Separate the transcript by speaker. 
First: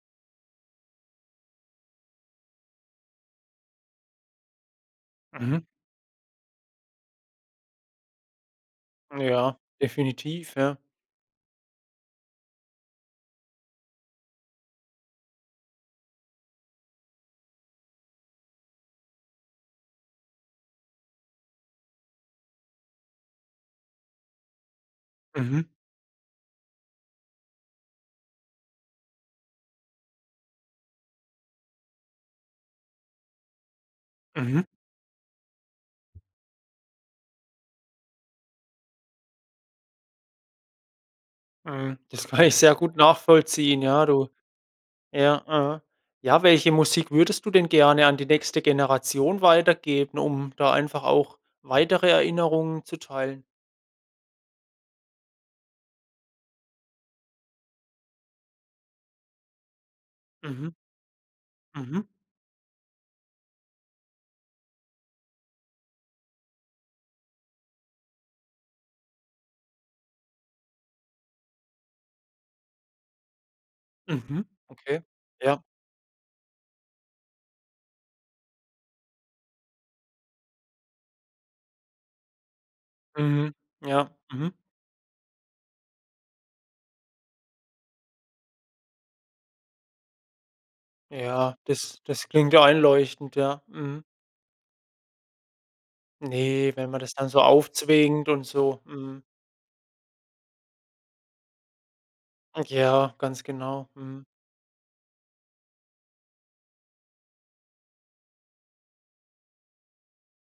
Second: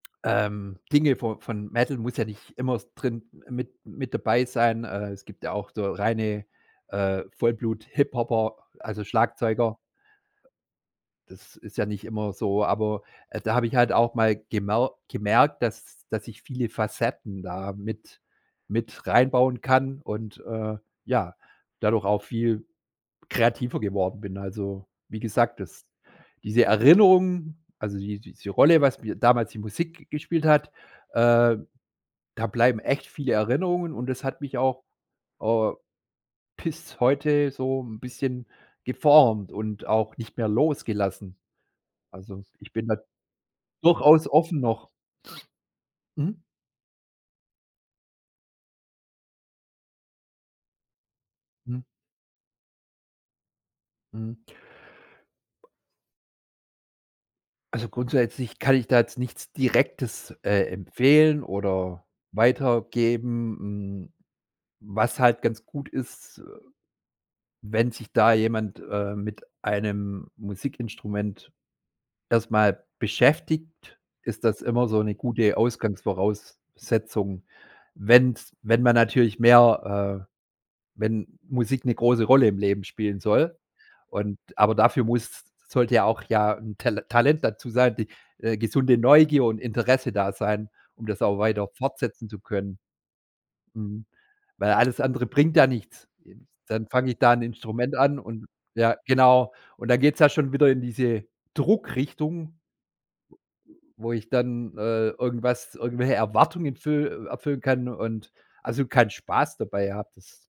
Speaker 1: Ähm, Dinge vo von Metal muss ja nicht immer drin mit mit dabei sein, äh, es gibt ja
Speaker 2: Mhm.
Speaker 1: auch so reine, äh, Vollblut-Hip-Hopper, a also,
Speaker 2: Ja,
Speaker 1: Schlagzeuger.
Speaker 2: definitiv, ja.
Speaker 1: Das ist ja nicht immer so, aber, äh, da habe ich halt auch mal gemau gemerkt, das das ich viele Facetten da mit mit rein bauen kann und, äh, ja, dadurch auch viel kreativer geworden bin. Also, wie gesagt,
Speaker 2: Mhm.
Speaker 1: dass diese Erinnerung also die diese Rolle, was mir damals die Musik gespielt hat, äh, da bleiben echt viele Erinnerungen und das hat mich
Speaker 2: Mhm.
Speaker 1: auch, äh, bis heute so 'n bisschen geformt und auch nicht mehr losgelassen.
Speaker 2: Mhm, das kann
Speaker 1: Also,
Speaker 2: ich
Speaker 1: ich
Speaker 2: sehr
Speaker 1: bin
Speaker 2: gut
Speaker 1: da
Speaker 2: nachvollziehen. Ja,
Speaker 1: durchaus
Speaker 2: du
Speaker 1: offen noch.
Speaker 2: Ja, ja.
Speaker 1: Mhm.
Speaker 2: Ja, welche Musik würdest du denn gerne an die nächste Generation weitergeben, um da einfach auch
Speaker 1: Mhm.
Speaker 2: weitere Erinnerungen zu teilen?
Speaker 1: Mhm. Ba Also, grundsätzlich kann ich da jetzt nichts Direktes, äh,
Speaker 2: Mhm.
Speaker 1: empfehlen oder
Speaker 2: Mhm.
Speaker 1: weitergeben. Mm, was halt ganz gut ist, äh, wenn sich da jemand, äh, mit einem Musikinstrument erst mal beschäftigt, ist
Speaker 2: Mhm.
Speaker 1: das immer so
Speaker 2: Okay,
Speaker 1: 'ne gute
Speaker 2: ja.
Speaker 1: Ausgangsvoraussetzung. Wenn's wenn man natürlich mehr, äh wenn Musik 'ne große Rolle im Leben spielen
Speaker 2: Mhm.
Speaker 1: soll
Speaker 2: Ja.
Speaker 1: und
Speaker 2: Mhm.
Speaker 1: aber dafür muss, s sollte ja auch ja 'n Tal Talent dazu sein, die, äh, gesunde Neugier und Interesse da sein, um das auch
Speaker 2: Ja,
Speaker 1: weiter
Speaker 2: das
Speaker 1: fortsetzen
Speaker 2: das
Speaker 1: zu
Speaker 2: klingt ja
Speaker 1: können.
Speaker 2: einleuchtend, ja, mhm.
Speaker 1: Mhm, weil alles andere bringt ja nichts. Äh, s
Speaker 2: Ne,
Speaker 1: dann
Speaker 2: wenn man
Speaker 1: fange
Speaker 2: das
Speaker 1: ich
Speaker 2: dann
Speaker 1: da 'n
Speaker 2: so
Speaker 1: Instrument an
Speaker 2: aufzwingt und
Speaker 1: und
Speaker 2: so,
Speaker 1: ja,
Speaker 2: mhm.
Speaker 1: genau. Und dann geht es ja schon wieder in diese Druckrichtung
Speaker 2: Äh, ja, ganz
Speaker 1: w
Speaker 2: genau,
Speaker 1: äh, wo
Speaker 2: mhm.
Speaker 1: ich dann, äh, irgendwas irgendwelche Erwartungen füll äh, erfüllen kann und, also, keinen Spaß dabei habe, das